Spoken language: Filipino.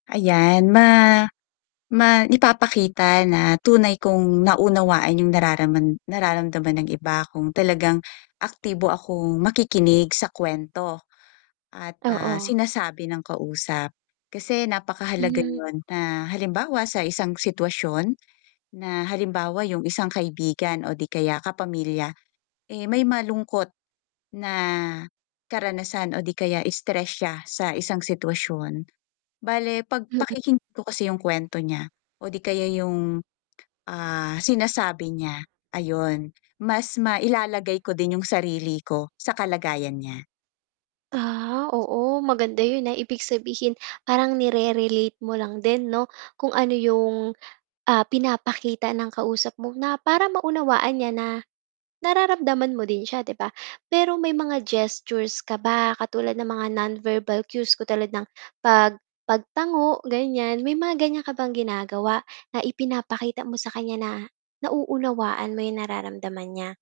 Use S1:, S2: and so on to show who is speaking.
S1: Ayan, ma ma maipapakita na tunay kong naunawaan 'yong nararaman nararamdaman ng iba, kung talagang aktibo akong makikinig sa kuwento at, ah,
S2: Oo.
S1: sinasabi ng kausap. Kasi napakahalaga
S2: Hmm.
S1: 'yon na, halimbawa, sa isang sitwasyon, na halimbawa, 'yong isang kaibigan o 'di kaya kapamilya, eh, may malungkot na karanasan o 'di kaya stress siya sa isang sitwasyon. Bale 'pag
S2: Mm.
S1: pakikinggan ko kasi 'yong kuwento niya, o 'di kaya 'yong, ah, sinasabi niya, ayun, mas mailalagay ko din 'yong sarili ko sa kalagayan niya.
S2: Ah, oo, maganda 'yon, ah, ibig sabihin, parang nire-relate mo lang din, 'no, kung ano 'yong, ah, pinapakita ng kausap mo, na para maunawaan niya na nararamdaman mo din siya, 'di ba? Pero, may mga gestures ka ba, katulad ng mga non-verbal cues katulad ng, pag pagtango, ganiyan, may mga ganiyan ka bang ginagawa na ipinapakita mo sa kaniya na, nauunawaan mo 'yong nararamdaman niya?